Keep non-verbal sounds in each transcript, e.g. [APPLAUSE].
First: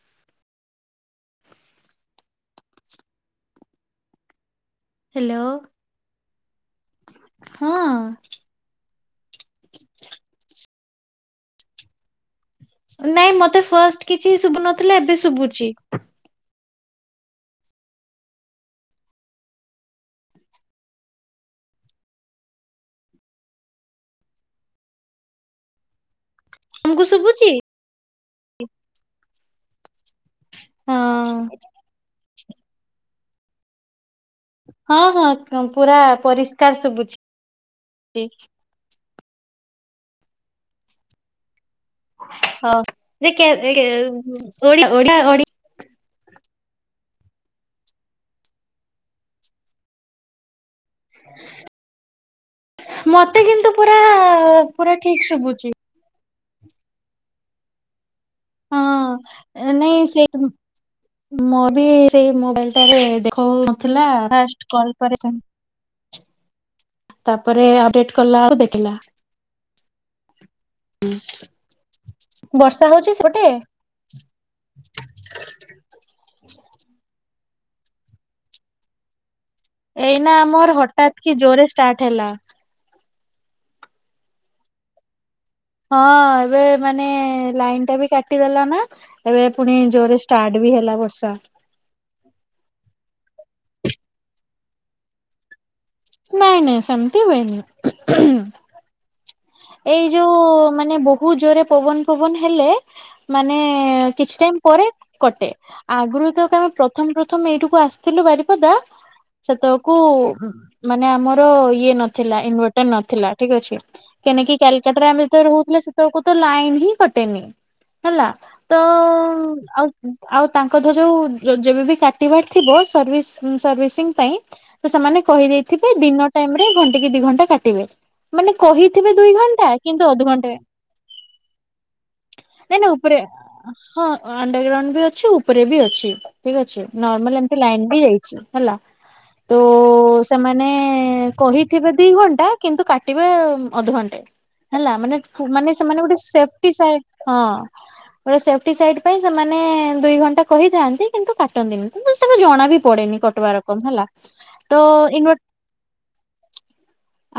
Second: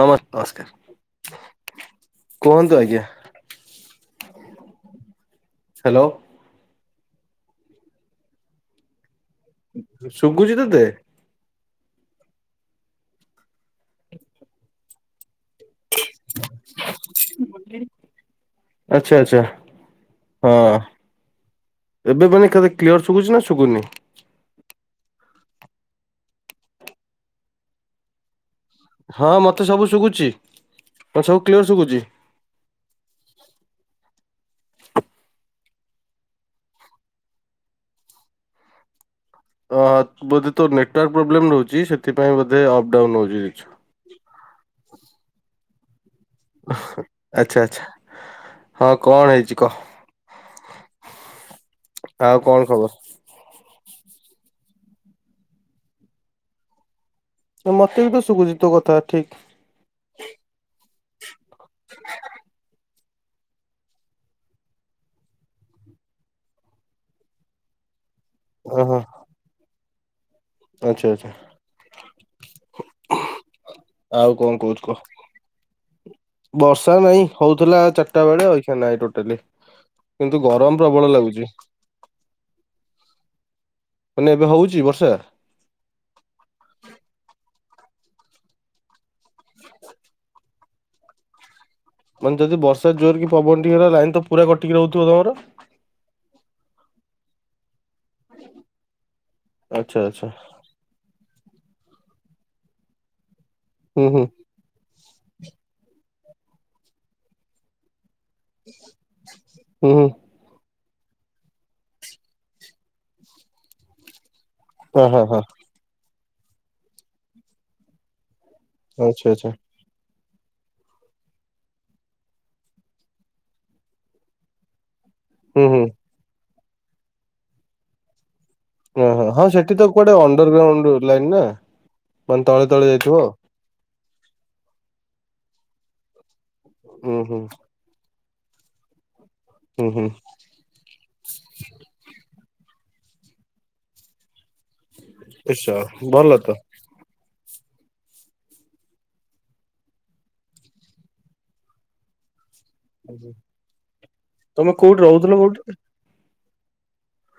ନମ ନମସ୍କାର କୁହନ୍ତୁ ଆଜ୍ଞା। ହ ହ୍ୟାଲୋ ହଁ। ଶୁବୁଚି ତତେ? ନାଇଁ ମତେ ଫାଷ୍ଟ କିଛି ଶୁବୁ ନଥିଲା ଏବେ ଶୁବୁଚି। ଆଚ୍ଛା ଆଚ୍ଛା ହଁ। ଏବେ ମାନେ କେତେ କ୍ଲିଅର ଶୁବୁଚି ନା ଶୁବୁନି? ତମକୁ ଶୁବୁଚି? ହଁ ମତେ ସବୁ ଶୁବୁଚି ହଁ ସବୁ କ୍ଲିୟର ଶୁବୁଚି। ହଁ ହଁ ପୁରା ପରିଷ୍କାର ଶୁବୁଚି। ଠିକ ଅ ବୋଧେ ତ ନେଟୱାର୍କ ପ୍ରୋବ୍ଲେମ୍ ରହୁଚି। ହଁ ଯେ କେ [UNINTELLIGIBLE] ଓଡ଼ିଆ ଓଡ଼ିଆ ଓଡ଼ି ଆଚ୍ଛା ଆଚ୍ଛା ହଁ କଣ ହେଇଚି କହ। [UNINTELLIGIBLE] ଆଉ କଣ ଖବର? ମତେ [UNINTELLIGIBLE] ପୁରା ଠିକ୍ ଶୁବୁଚି। ମତେ ବି ତ ଶୁବୁଚି ତୋ କଥା ଠିକ୍। ହଁ। ମୁଁ ବି ସେଇ ମୋବାଇଲଟାରେ ଦେଖନଥିଲା ପରେ ତାପରେ ଅପଡେଟ କଲାଆଳୁ ଦେଖେଇଲା। ଓହୋ ଆଚ୍ଛା ଆଚ୍ଛା। ବର୍ଷା ହୋଉଛି ସେ ପଟେ? ଆଉ କଣ କହୁଛୁ କହ? ବର୍ଷା ନାଇଁ ହଉଥିଲା ଚାରିଟା ବେଳେ ଅଇଖା ନାହିଁ ଟୋଟାଲି। ଏଇନା କିନ୍ତୁ ଗରମ ଆମର ପ୍ରବଳ ହଠାତ କି ଲାଗୁଛି ଜୋରେ ଷ୍ଟାର୍ଟ ହେଲା। ମାନେ ଏବେ ହଉଛି ବର୍ଷା? ହଁ ଏବେ ମାନେ ଲାଇନ ଟା ବି କାଟିଦେଲା ନା ଏବେ ପୁଣି ଜୋରରେ ଷ୍ଟାର୍ଟ ବି ହେଲା ବର୍ଷା। ମାନେ ଯଦି ବର୍ଷା ଜୋର କି ପବନ ଟିକେ ହେଲା ଲାଇନ ତ ପୁରା କଟିକି ରହୁଥିବ ତମର। ନାଇଁ ନାଇଁ ସେମତି ହୁଏନି। ଆଚ୍ଛା ଏଇ ଆଚ୍ଛା ଯୋଉ ମାନେ ବହୁ ଜୋରେ ପବନ ଫବନ ହେଲେ ମାନେ ହୁଁ ହୁଁ କିଛି ଟାଇମ ପରେ କଟେ ଆଗରୁ ତକ ଆମେ ପ୍ରଥମ ପ୍ରଥମ ଏଇଠିକୁ ଆସି ଥିଲୁ ବାରିପଦା ହୁଁ ସେତେବେଳକୁ ହୁଁ ମାନେ ଆମର ଇଏ ନଥିଲା ଇନଭଟର ନଥିଲା ଠିକ ଅଛି। କେନେକି କାଲକଟାରେ ହଁ ଆମେ ହଁ ହଁ ଯେତେବେଳେ ରହୁଥିଲେ ସେତବେଳକୁ ତ ଲାଇନ ହିଁ କଟେନି ହେଲା। ତ ଆଚ୍ଛା ଆଚ୍ଛା ଆଉ ଆଉ ତାଙ୍କ ଧର ଯୋଉ ଯ ଯେବେବି କାଟିବାର ଥିବ ସ ସର୍ଭିସ୍ ସର୍ଭିସିଂ ପାଇଁ ସେମାନେ ହୁଁ ହୁଁ। କହିଦେଇଥିବେ ଦିନ ଟାଇମରେ ଘଣ୍ଟା କି ଦି ଘଣ୍ଟା କାଟିବେ ମାନେ କହି ଥିବେ ଓହୋ ହଁ ଦୁଇ ହଁ ଘଣ୍ଟା ସେଠି ତ କିନ୍ତୁ କୁଆଡେ ଅଧଘଣ୍ଟା ଅଣ୍ଡରଗ୍ରାଉଣ୍ଡ ଲାଇନ ନା ମାନେ ତଳେ ନାଇଁ ତଳେ ନାଇ ଯାଇଥିବ। ଉପରେ? ହଁ ଅଣ୍ଡର ଗ୍ରାଉଣ୍ଡ ବି ଅଛି ଉପରେ ବି ଅଛି ଠିକ ଅଛି ହୁଁ ନର୍ମାଲ ହୁଁ ଏମିତି ଲାଇନ ବି ଯାଇଛି ହେଲା ତ ହୁଁ ହୁଁ ସେମାନେ କହିଥିବେ ଦି ଘଣ୍ଟା କିନ୍ତୁ କାଟିବା ଅଧଘଣ୍ଟେ ହେଲା ମାନେ ମାନେ ନିଶ୍ଚୟ ସେମାନେ ଗୋଟେ ଭଲ ତ। ସେଫ୍ଟି ହଁ। ଗୋଟ ସେଫ୍ଟି ସାଇଟ ପାଇଁ ସେମାନେ ଦୁଇ ଘଣ୍ଟା କହିଥାନ୍ତି କିନ୍ତୁ କାଟନ୍ତିନି କିନ୍ତୁ ସେଟ ଜଣା ବି ପଡେନି କଟବା ରକମ ହେଲା ତମେ ତ କୋଉଠି ରହୁଥିଲ ଇନ୍ଭ କୋଉଠି?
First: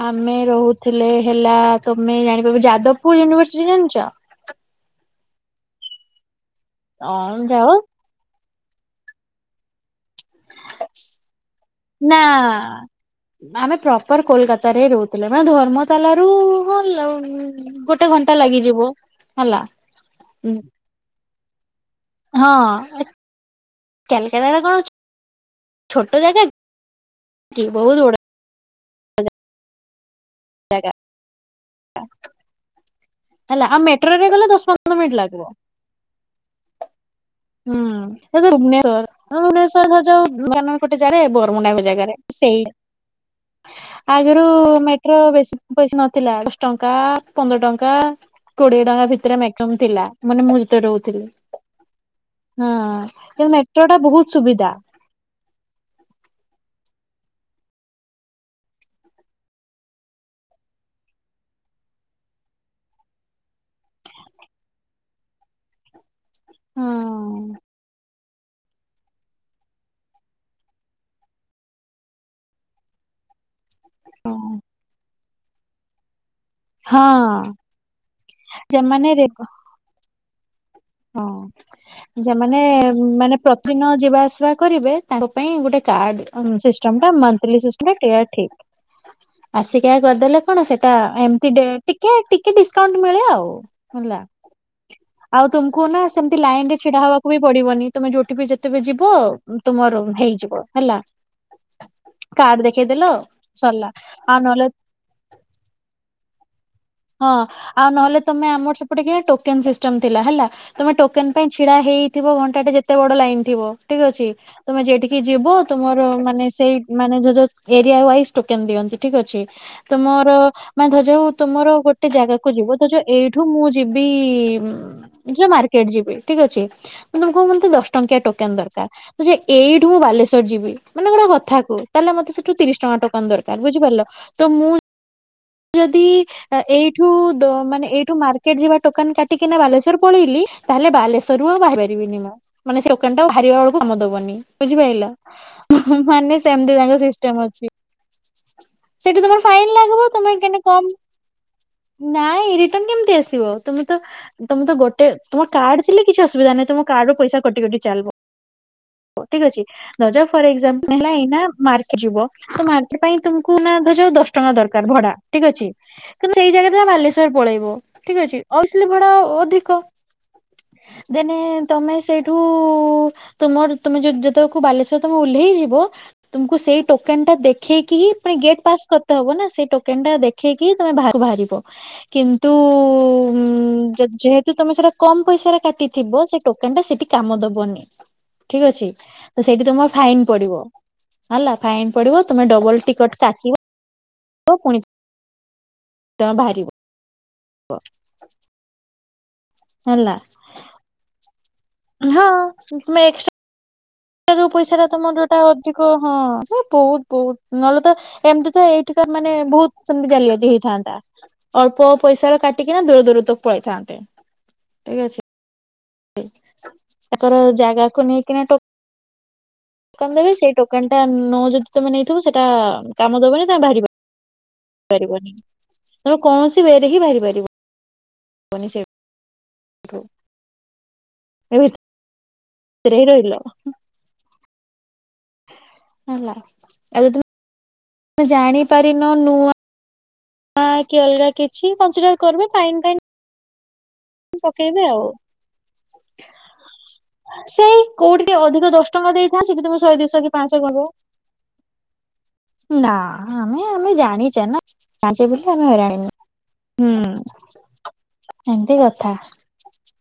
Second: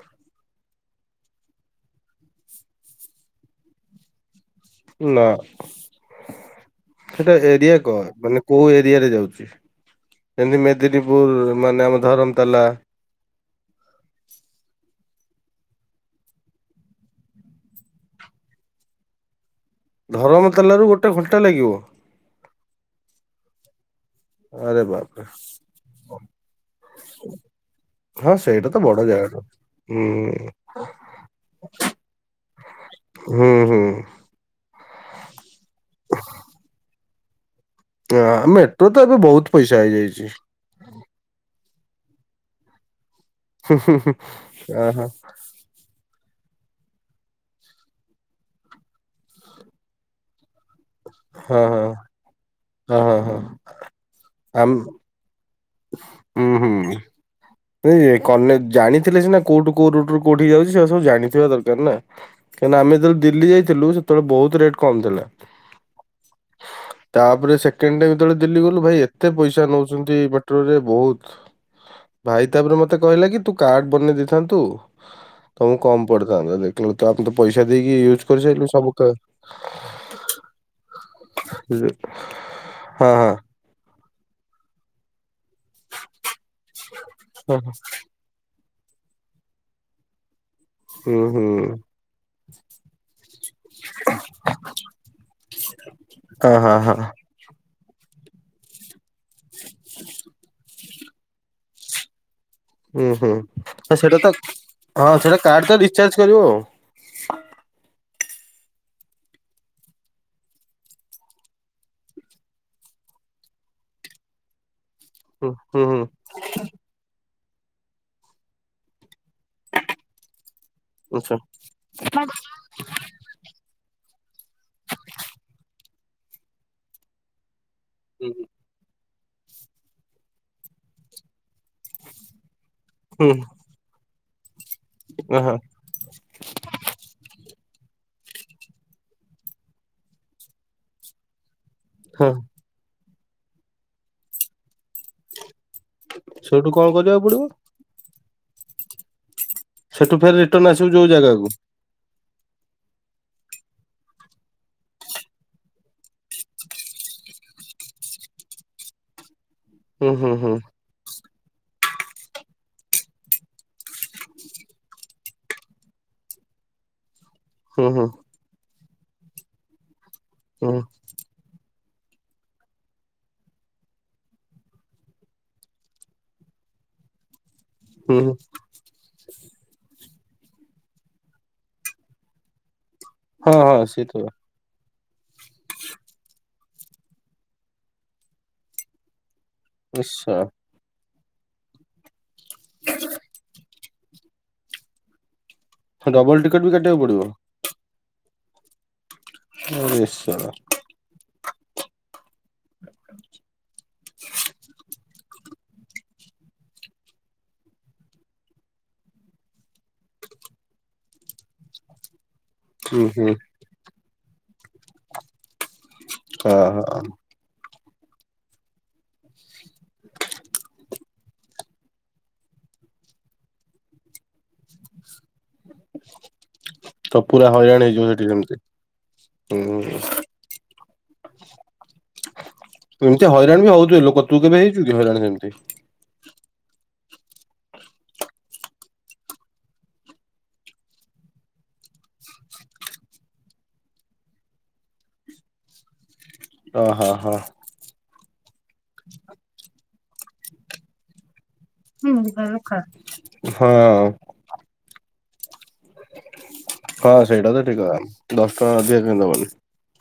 ଆମେ ରହୁଥିଲେ ହେଲା ତମେ ଜାଣିପାରିବ ଯାଦବପୁର ୟୁନିଭରସିଟି ଜାଣିଛ? ନା ସେଟା ହଁ ଯାଅ ଏରିଆ କ ମାନେ କୋଉ ଏରିଆରେ ଯାଉଛି ଯେମିତି ମେଦିନୀପୁର ମାନେ ଆମ ନା ଧରମତାଲା ଆମେ ପ୍ରପର କୋଲକାତାରେ ହ ରହୁଥିଲୁ। ମାନେ ଧର୍ମତାଲ ରୁ ଗୋଟେ ଘଣ୍ଟା ଲାଗିଯିବ ହେଲା ଧରମତାଲା ରୁ ଗୋଟେ ଘଣ୍ଟା ଲାଗିବ? ହଁ। କାଲକାଟା ଟା କଣ ଆରେ ବାପରେ ଛୋଟ ଜାଗା କି ବହୁତ ବଡ। ହଁ ସେଇଟା ତ ବଡ ଜାଗା ଟା ହୁଁ। ଜାଗା [UNINTELLIGIBLE] ହେଲା ଆଉ ହୁଁ ମେଟ୍ରୋ ରେ ଗଲେ ଦଶ ପନ୍ଦର ମିନିଟ୍ ଲାଗିବ। ହ? ହୁଁ ଏ ତ ଭୁବନେଶ୍ଵର ଏବେ ବହୁତ ପଇସା ଭୁବନେଶ୍ଵର ଯଉ ହେଇଯାଇଛି। [UNINTELLIGIBLE] ମାନ ଗୋଟେ ଯାରେ ବ [UNINTELLIGIBLE] ଜାଗାରେ ହୁଁ ଆଗରୁ ହୁଁ ହୁଁ ମେଟ୍ରୋ ବେଶି ପଇସା ନ ଥିଲା ଦଶ ଟଙ୍କା, ପନ୍ଦର ଟଙ୍କା କୋଡିଏ, ଟଙ୍କା ଭିତରେ ମକ୍ସିମମ୍ ଥିଲା ମାନେ ମୁଁ ତେ ରହୁଥିଲେ ଆ ହଁ ହଁ ହଁ ହଁ କିନ୍ତୁ ମେଟ୍ରୋ ଟା ବହୁତ ସୁବିଧା। ଆମ୍ ହୁଁ ହୁଁ ହୁଁ। ନାଇଯେ କନେ ଜାଣିଥିଲେ ସିନା କୋଉଠୁ କୋଉ ରୁଟୁରୁ କୋଉଠିକି ଯାଉଛି ସେରା ସବୁ ଜାଣିଥିବା ଦରକାର ନା। କାହିଁକିନା ଆମେ ଯେତେବେଳେ ଦିଲ୍ଲୀ ଯାଇଥିଲୁ ସେତେବେଳେ ବହୁତ ରେଟ କମ ଥିଲା। ହଁ ତାପରେ ସେକେଣ୍ଡ ଟାଇମ୍ ଯେତେବେଳେ ଦିଲ୍ଲୀ ଗଲୁ ଭାଇ ଏତେ ପଇସା ନଉଚନ୍ତି। ବା ଟ ରେ ବୋହୁତ ଭାଇ ତାପରେ ମତେ କହିଲା କି ତୁ କାର୍ଡ ବନେଇ ଦେଇଥାନ୍ତୁ ତମକୁ କମ୍ ପଡି ଥାନ୍ତା ଦେଖିଲୁ ହଁ। ତା ପରେ ତ ପଇସା ଦେଇକି ୟୁଜ କରିସାରିଲୁ ସବୁକ ସେମାନେ ରେ ହଁ ଯେମାନେ ହଁ ମାନେ ପ୍ରତିଦିନ ଯିବା ଆସିବା କରିବେ ତା ପାଇଁ ଗୋଟେ କାର୍ଡ ଉମ୍ ସିଷ୍ଟମ୍ ଟା ମନଥିଲି ହଁ, ସିଷ୍ଟମ୍ ଟା ଟେୟାର ଠିକ୍। ଆସିକିୟା କରିଦେଲେ। କଣ ସେଟା ହୁଁ ହୁଁ ଏମତି ଡେ ଟିକେ ଟିକେ ଡିସକାଉଣ୍ଟ ମିଳେ ଆଉ ହେଲା। ଆଉ ତୁମ୍ କୁ ନା ସେମିତି ହଁ ଲାଇନ ହଁ ରେ ହଁ। ଛିଡା ହବାକୁ ବି ପଡିବନି ତମେ ଯୋଉଠି ବି ଯେତେବେ ଯିବ ତୁମର ହେଇଯିବ। ହେଲା। କାର୍ଡ ହୁଁ ଦେଖେଇଦେଲ ହୁଁ ସରିଲା ସେଟା ତ ଆଉ ନହେଲେ ହଁ ସେଟା କାର୍ଡ ତ ରଡିଚାର୍ଜ କରିବ ଆଉ। ହଁ ଆଉ ନହେଲେ ତମେ ଆମର ସେପଟେ କିଆଁ ଟୋକେନ୍ ସିଷ୍ଟମ ଥିଲା ହେଲା ତମେ ଟୋକେନ ପାଇଁ ଛିଡା ହେଇଥିବ ଘଣ୍ଟା ଟେ ଯେତେ ବଡ ଲା ଇନ୍ ଥିବ ଠିକ ଅଛି ତମେ ଜେଇଠି କି ହୁଁ ଯିବୁ ହୁଁ ହୁଁ ତୁମର ମାନେ ସେଇ ମାନେ ଯେ ଯଉ ଏରିଆ ୱାଇଜ ଟୋକେନ ଦିଅନ୍ତି। ଠିକ ଅଛି ତୁମର ମାନେ ଧରା ଯାଉ ଆଚ୍ଛା ତୁମର ଗୋଟେ ଜାଗାକୁ ଯିବ ତ ଯୋଉ ଏଇଠୁ ମୁଁ ଯି ବି ଜ ମାର୍କେଟ ଯିବି ଠିକ ଅଛି ତମକୁ ମୁଁ ଏମିତି ଦ ଟଙ୍କିଆ ହୁଁ ଟୋକେନ ଦରକାର ତ ଯେ ଏଇଠୁ ମୁଁ ବାଲେଶ୍ୱର ଯିବି ମାନେ କଣ କଥା କୁ ତାହଲେ ମତେ ସେଠୁ ତିରିଶ ଟଙ୍କା ଟୋକନ ଦରକାର ବୁଝିପାରିଲ ତ ମୁଁ ହଁ ଯଦି ଏ ଏଇଠୁ ଦ ମାନେ ଏଇଠୁ ମାର୍କେଟ ଯିବା ଟୋକନ କାଟିକିନା ବାଲେଶ୍ୱର ପଳେଇଲି ତାହେଲେ ବାଲେଶ୍ୱରରୁ ଆଉ ବାହା ପାରିବିନି ହଁ ମୁଁ ମାନେ ସେ ଟୋକେନ୍ ଟା ଆଉ ହାରିବା ବେଳକୁ କାମ ଦବନି ବୁଝିପାଇଲ। ହୁଁ ହୁଁ ମାନେ ସେଇଠୁ ସେମିତି କଣ ତାଙ୍କ କରିବାକୁ ପଡିବ? ସିଷ୍ଟମ ଅଛି ସେଠୁ ତମର ଫାଇନ୍ ସେଠୁ ଫେର ରିଟର୍ଣ୍ଣ ଆସିବୁ ଯୋଉ ଜାଗାକୁ ନାଇଁ ରିଟର୍ଣ୍ଣ କେମିତି ଆସିବ ତମୁକୁ ତ ତମୁକୁ ତ ଗୋଟେ ତମ କାର୍ଡ ଥିଲେ କିଛି ଅସୁବିଧା ନାହିଁ ତମ କା [UNINTELLIGIBLE] ପଇସା କଟି କଟି ଚାଲବ। ଠିକ୍ ଅଛି ହୁଁ [UNINTELLIGIBLE] ହୁଁ ଫର ହୁଁ ଏଗଜାମ୍ ହେଲା ଏଇନା ମାର୍କେଟ ଯିବ ତ ମାର୍କେଟ ପାଇଁ ତୁମକୁ ନା ଧ ଯାଉ ଦଶ ଟଙ୍କା ଦ ତାର ଭଡା ଠିକ୍ ଅଛି କିନ୍ତୁ ସେଇ ଜାଗାରେ ତମେ ବାଲେଶ୍ଵର ପଳେଇବ ହୁଁ ହୁଁ ଠିକ ଅଛି। ଥିଲେ ଭଡା ଅଧିକ। ହଁ। ଦେନେ ତମେ ସେଇଠୁ ତମର ତୁମେ ଯେତବେଳ କୁ ବାଲେଶ୍ୱର ତମେ ଓହ୍ଲେଇ ଯିବ ତୁମକୁ ସେ ସେଇ ଟୋକେନ ଟା ଦେଖେଇକି ହି ତା ପରେ ହୁଁ ଗେଟ୍ ପାସ୍ କରିତେ ହବ ନା ସେଇ କୋନ୍ ଟା ଦେଖେଇକି ତମେ ବାହାରୁକୁ ବାହାରିବ କିନ୍ତୁ ଉ ହଁ ଉଁ ହଁ ସେ ତ ଯେ-ଯେହେତୁ ତମେ ସେଟା କମ୍ ପଇସାରେ କାଟିଥିବ ସେ ଟୋକେନ୍ ଟା ସେଠି କାମ ଦବନି ଠିକ ଅଛି। ତ ସେଇଠି ତମର ଫାଇନ ନିଶ୍ଚୟ। ପଡିବ ହେଲା ଫାଇନ ପଡିବ ତମେ ଡବଲ ଟିକଟ କାଟିବ। ବ ପୁଣି ତମେ ଡବଲ ଟିକଟ ବାହାରିବ ବି କାଟିବାକୁ ପଡିବ? ହେଲା [UNINTELLIGIBLE] ହଁ ତୁମେ ଏମ୍ସଟ୍ରା ପଇସା ଟା ତମର ଟା ଅଧିକ ହଁ ହେ ବହୁତ ବହୁତ ନହେଲେ ତ ଏମିତି ତ ଏଇଠିକା ମାନେ ବହୁତ ସେମତି ଜାଲି ଯଦି ହେଇଥାନ୍ତା ଅଳ୍ପ ପଇସା କା ଟିକିନା ହୁଁ ଦୂର ଦୂର ହୁଁ ତକୁ ପଳେଇଥାନ୍ତେ ଠିକ ଅଛି। ହଁ ହଁ। ତାପର ଜାଗାକୁ ନେଇକିନା ଟୋ ଟୋକନ ଦେବେ ସେଇ ଟୋକେନଟା ନ ଯଦି ତମେ ନେଇଥିବ ସେଇଟା କାମ ଦବନି ତମେ ବାହାରିବ। ପାରିବନି ତମେ କୌଣସି ୱେରେ ହିଁ ତ ବାହାରି ପୁରା ହଇରାଣ ହେଇଯିବ ସେଠି ସେମିତି ପାରିବ ନି ସେ ହୁଁ। [UNINTELLIGIBLE] ହିଁ ଏମିତି ରହିଲ। ହଇରାଣ ବି ହଉଥିବେ ଲୋକ ତୁ କେବେ ହେଇଛୁ ହଇରାଣ ସେମିତି। ଆ ତମେେ ଜାଣିପାରିନ ନୂଆ ହଁ କି ଅଲଗା କିଛି କନସିଡାର କରିବ ଫାଇନ ଫାଇନ ପକେଇବେ ଆଉ। ଓ ହଃ ହଃ ଟେ ଅଧିକ ଦଶ ଟଙ୍କା ଦେଇଥାନ୍ତି କିନ୍ତୁ ତମେ ଶହେ ଦୁଇଶହ କି ପାଞ୍ଚଶହ କରିବ। ନା ଆମେ ଆମେ ହଁ ଜାଣିଛେ ନା ଣି ହୁଁ ହଁ ସେଇଟା ତ ଠିକ କଥା ଦଶ ଏନ୍ତି କଥା [INAUDIBLE] [INAUDIBLE]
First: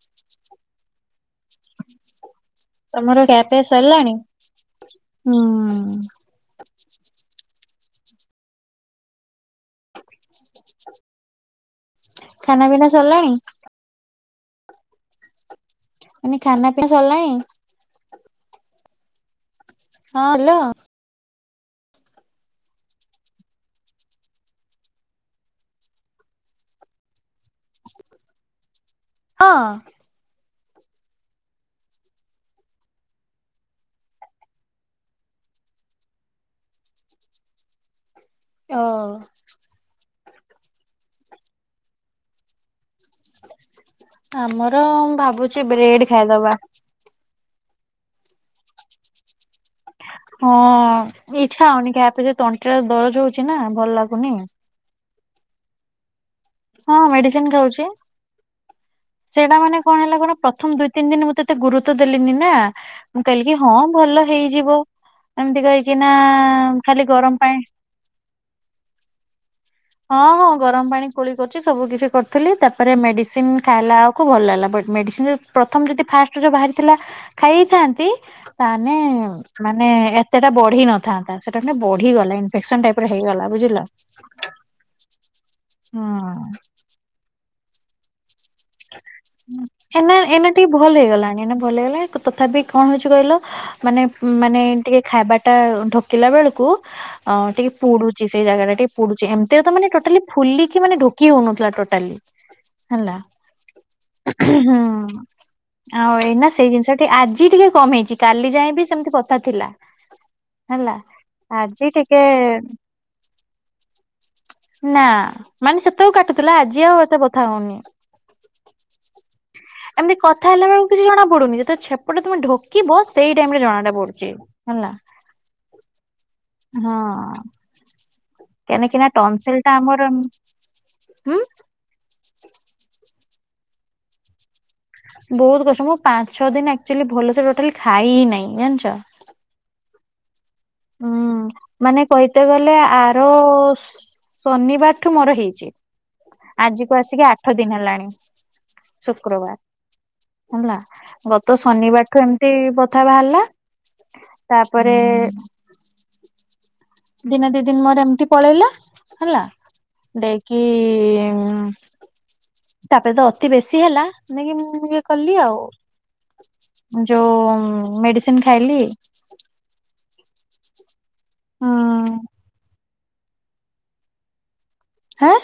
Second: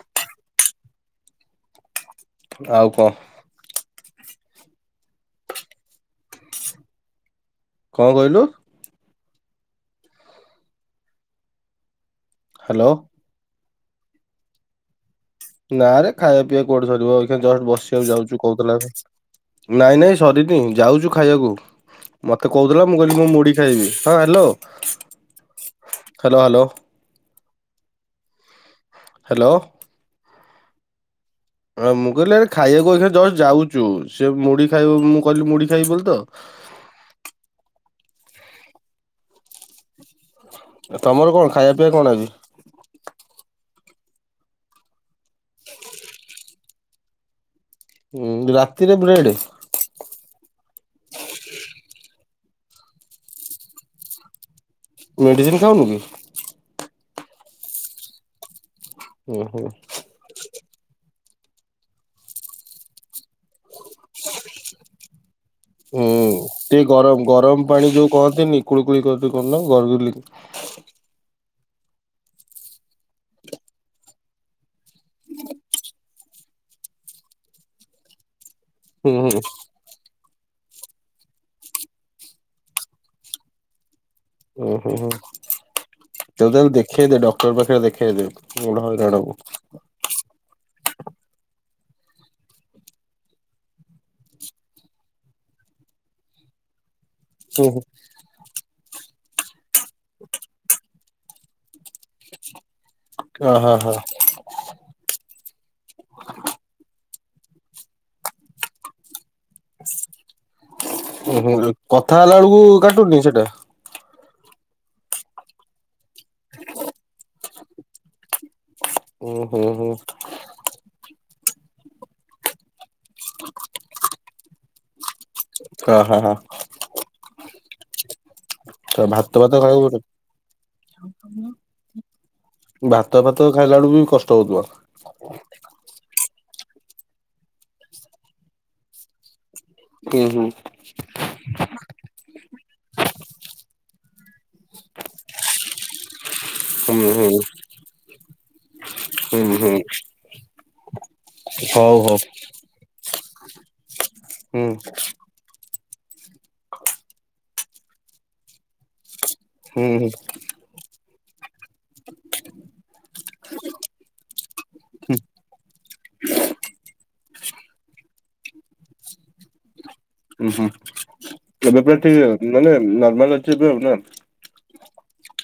ଆଉ କଣ ତମର ଖିଆପିଆ ସରିଲାଣି? ହୁଁ। କଣ କହିଲୁ? ଖାନା ହ୍ୟାଲୋ ପିନା ସରିଲାଣି? ନା ରେ ମାନେ ଖାଇବା ପିଇବା ଖାନା ପିନା କୋଉଠି ଧରିବ ସରିଲାଣି ଏକ୍ଷିଣା ଜଷ୍ଟ ବସିବାକୁ ଯାଉଛୁ କହୁଥିଲା। ନାଇଁ ନାଇଁ ହଁ ସରିନି ହ୍ୟାଲୋ ଯାଉଛୁ ଖାଇବାକୁ ମତେ କହୁଥିଲା ମୁଁ କହିଲି ମୁ ମୁଢି ଖାଇବି ହଁ ହ୍ୟାଲୋ ହ୍ୟାଲୋ ହ୍ୟାଲୋ ହଁ ହ୍ୟାଲୋ ହଁ ମୁଁ କହିଲି ଆରେ ଖାଇବାକୁ ଏଇକ୍ଷିଣା ଜଷ୍ଟ ଯାଉଛୁ ସେ ମୁଢି ଖାଇବ ମୁଁ କହିଲି ମୁଢି ଖାଇବି ବୋଲି ତ [INAUDIBLE] ଓ ତମର କଣ ଖାଇବା ପିଇବା କଣ ଆଜି? ଆମର ଭାବୁଛି ବ୍ରେଡ ଖାଇଦବା। ଉ ରାତିରେ ବ୍ରେଡ୍? ହଁ ଇଚ୍ଛା ହଉନି ଖାଇବା ପାଇଁ ଯ ତଣ୍ଟି ଦରଜ ହଉଛି ନା ଭଲ ଲାଗୁନି। ମେଡ଼ିସିନ ଖାଉନୁ କି? ହଁ ମେଡିସିନ ଖାଉଛି, ଉଁ ସେଇଟା ହୁଁ ମାନେ କଣ ହେଲା କହିଲୁ ପ୍ରଥମ ଦୁଇ ତିନ ଦିନ ମୁଁ ତତେ ଗୁରୁତ୍ୱ ଦେଲିନି ନା ମୁଁ କହିଲି କି ହଁ ଭଲ ହେଇଯିବ। ଏମିତି କହିକି ହୁଁ ନା ଟିକେ ଗରମ ଗରମ ପାଣି ଯୋଉ କହନ୍ତିନି କୁଳିକୁଳି କରନ୍ତି ଗରଗଲି ହଁ ହଁ ଗରମ ପାଣି କୁଳି ସବୁ କିଛି କରିଥିଲି ତାପରେ ମେଡିସିନ ଖାଇଲା ବେଳକୁ ଭଲ ହେଲା ମେଡିସିନ ପ୍ରଥମ ଯଦି ଫାଷ୍ଟରୁ ବାହାରିଥିଲା ଖାଇଥାନ୍ତି ତାନେ ହୁଁ ହୁଁ ମାନେ ସେଇଟା ବଢି ନଥାନ୍ତା ସେଟା ନା ବଢିଗଲା ଇନଫେକ୍ସନ ଟାଇପ ହେଇଗଲା ବୁଝିଲ ଉଁ ଉଁ ହୁଁ ହୋ ହୁଁ। ତୁ ତାହେଲେ ଦେଖେଇ ଦେ ଡକ୍ଟର ପାଖରେ ଦେଖେଇଦେ ବଡ ହଇରାଣ ହବୁ। ଏ ଏନା ଏମିତି। ଭଲ ହେଇଗଲାଣି ଏଇନା ଭଲ ହେଇଗଲା ତଥାପି କଣ ହଉଛି କହିଲ ମାନେ ମାନେ ଟିକେ ଖାଇବାଟା ଢୋକିଲା ବେଳକୁ ଅ ହୁଁ ଟିକେ ହୁଁ ପୁଡୁଛି ସେଇ ଜାଗାଟା ଟିକେ ପୁଡୁଛି ଏମିତିରେ ତ ମାନେ ଟୋଟାଲି ଫୁଲିକି ମାନେ କିଏ ହଉନଥିଲା ଟୋଟାଲି ହେଲା ଅ ହ ହ ହୁଁ ଆଉ ଏଇନା ସେଇ ଜିନିଷ ଆଜି ଟିକେ କମ୍ ହେଇଛି କାଲି ଯାଏଁ ବି ସେମିତି ବଥା ଥିଲା ହେଲା ଉହୁଁ ଆଜି କଥା ଟିକେ ହେଲା ବେଳକୁ କାଟୁନି ସେଟା? ନା ମାନେ ସେତେବେଳୁ କାଟୁଥିଲା ଆଜି ଆଉ ଏତେ ବଥା ହଉନି। ହୁଁ ହୁଁ ହୁଁ ଏମିତି କଥା ହେଲା ବେଳକୁ କିଛି ଜଣା ପଡୁନି ଯେତେବେଳେ ଛେପଟା ତମେ ଢୋକିବ ସେଇ ଟାଇମରେ ଜଣା ଟା ପଡୁଛି ହେଲା ହଁ ହଁ ହଁ ହଁ। ତ କାହିଁକିନା ଭାତ ଭାତ ଟନସେଲ ଟା ଖାଇବାକୁ ପଡେ ଆମର ହୁଁ ଭାତ ଫାତ ଖାଇଲା ବେଳୁ ବି କଷ୍ଟ ହଉଥିବ। ବହୁତ କଷ୍ଟ ମୁଁ ପାଞ୍ଚ ଛଅ ଦିନ ଆକଚୁଆଲି ଭଲସେ ଟୋଟାଲି ଖାଇ ହି ନାହିଁ ଜାଣିଛ। ହୁଁ ହୁଁ ହଁ ମାନେ କହିତେ ଗଲେ ଆର ଶନିବାର ଠୁ ମୋର ହେଇଛି। ଆଜି କୁ ହୁଁ ଆସିକି ହୁଁ ଆଠ ଦିନ ହେଲାଣି ଶୁକ୍ରବାର ହୁଁ ହୁଁ ହେଲା। ଗତ ହଉ ହଉ ଶନିବାରଠୁ ଏମିତି ବଥା ବାହାରିଲା। ହୁଁ ତାପରେ ଦିନେ ଦି ଦିନ ମୋର ଏମିତି ପଳେଇଲା ହେଲା ହୁଁ ହୁଁ ଦେଇକି ଉଁ ତାପରେ ତ ଅତି ବେଶୀ ହେଲା ନାନ କି ମୁଁ ଇଏ କଲି ଆଉ। ଯୋଉ ମେଡିସିନ ଖାଇଲି। ଉଁ ହୁଁ ଏବେ ପା ଟିକ ମାନେ ନର୍ମାଲ ଅଛି ଏବେ ଆଉ ନା। ହାଁ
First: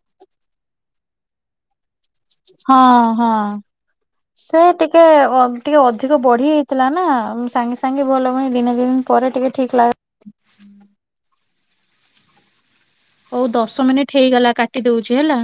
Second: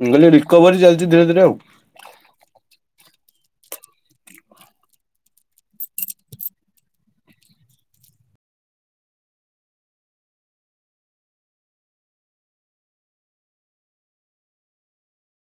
ମୁ କହିଲି ରିକୋଭରି ଚାଲିଛି ଧୀରେ ଧୀରେ ଆଉ। ହଁ ହଁ। ସେ ଟିକେ ଅ ଟିକେ ଅଧିକ ବଢି ହୋଇଥିଲା ନା ସାଙ୍ଗେ ସାଙ୍ଗେ ଭଲ ଭଲ ହେବନି ଦିନେ ଦିନ ପରେ ଟିକେ ଠିକ୍ ଲା ଆ ହଉ ଦଶ ମିନିଟ ହେଇଗଲା କାଟି ଦଉଛି ହେଲା।